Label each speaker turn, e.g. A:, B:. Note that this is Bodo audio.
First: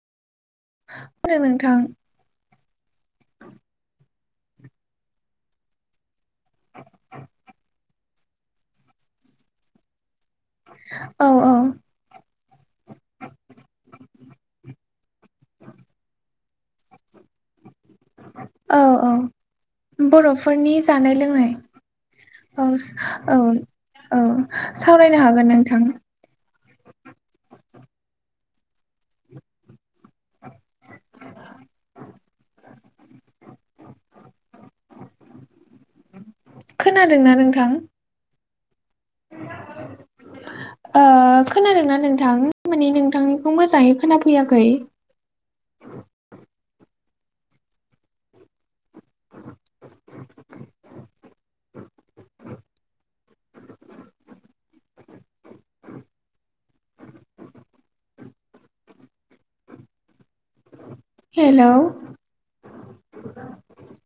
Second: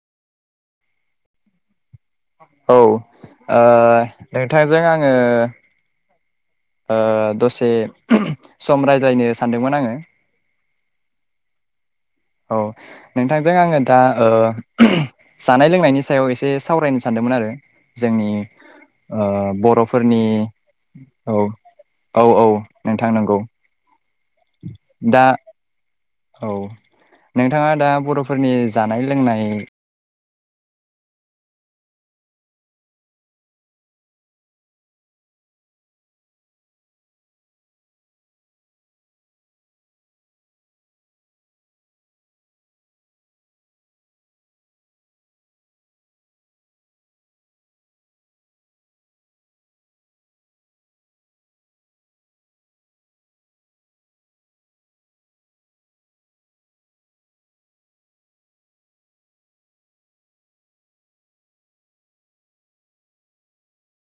A: [unintelligible] नोंथां
B: औ ओ नोंथांजों आङो ओ दसे [unintelligible] सम रायज्लायनो सानदोंमोन आङो
A: औ औ।
B: औ नोंथांजो आङो दा ओ ‌ [unintelligible] जानाय लोंनायनि सायाव एसे सावरायनो सानदों मोन आरो जोंनि
A: औ औ
B: ओ ब
A: बर'फोरनि जानाय लोंनाय औ औ। औ
B: दा
A: सावरायनो हागोन नोंथां।
B: औ नोंथाङा दा बर'फोरनि जानाय लोंनाय
A: [unintelligible] [unintelligible] खोनादोंना नोंथां? [unintelligible] ओ खोनादोंना नोंथां माने नोंथांनिखौ मोजाङै खोनाफैयाखै? [inaudible] हेल'।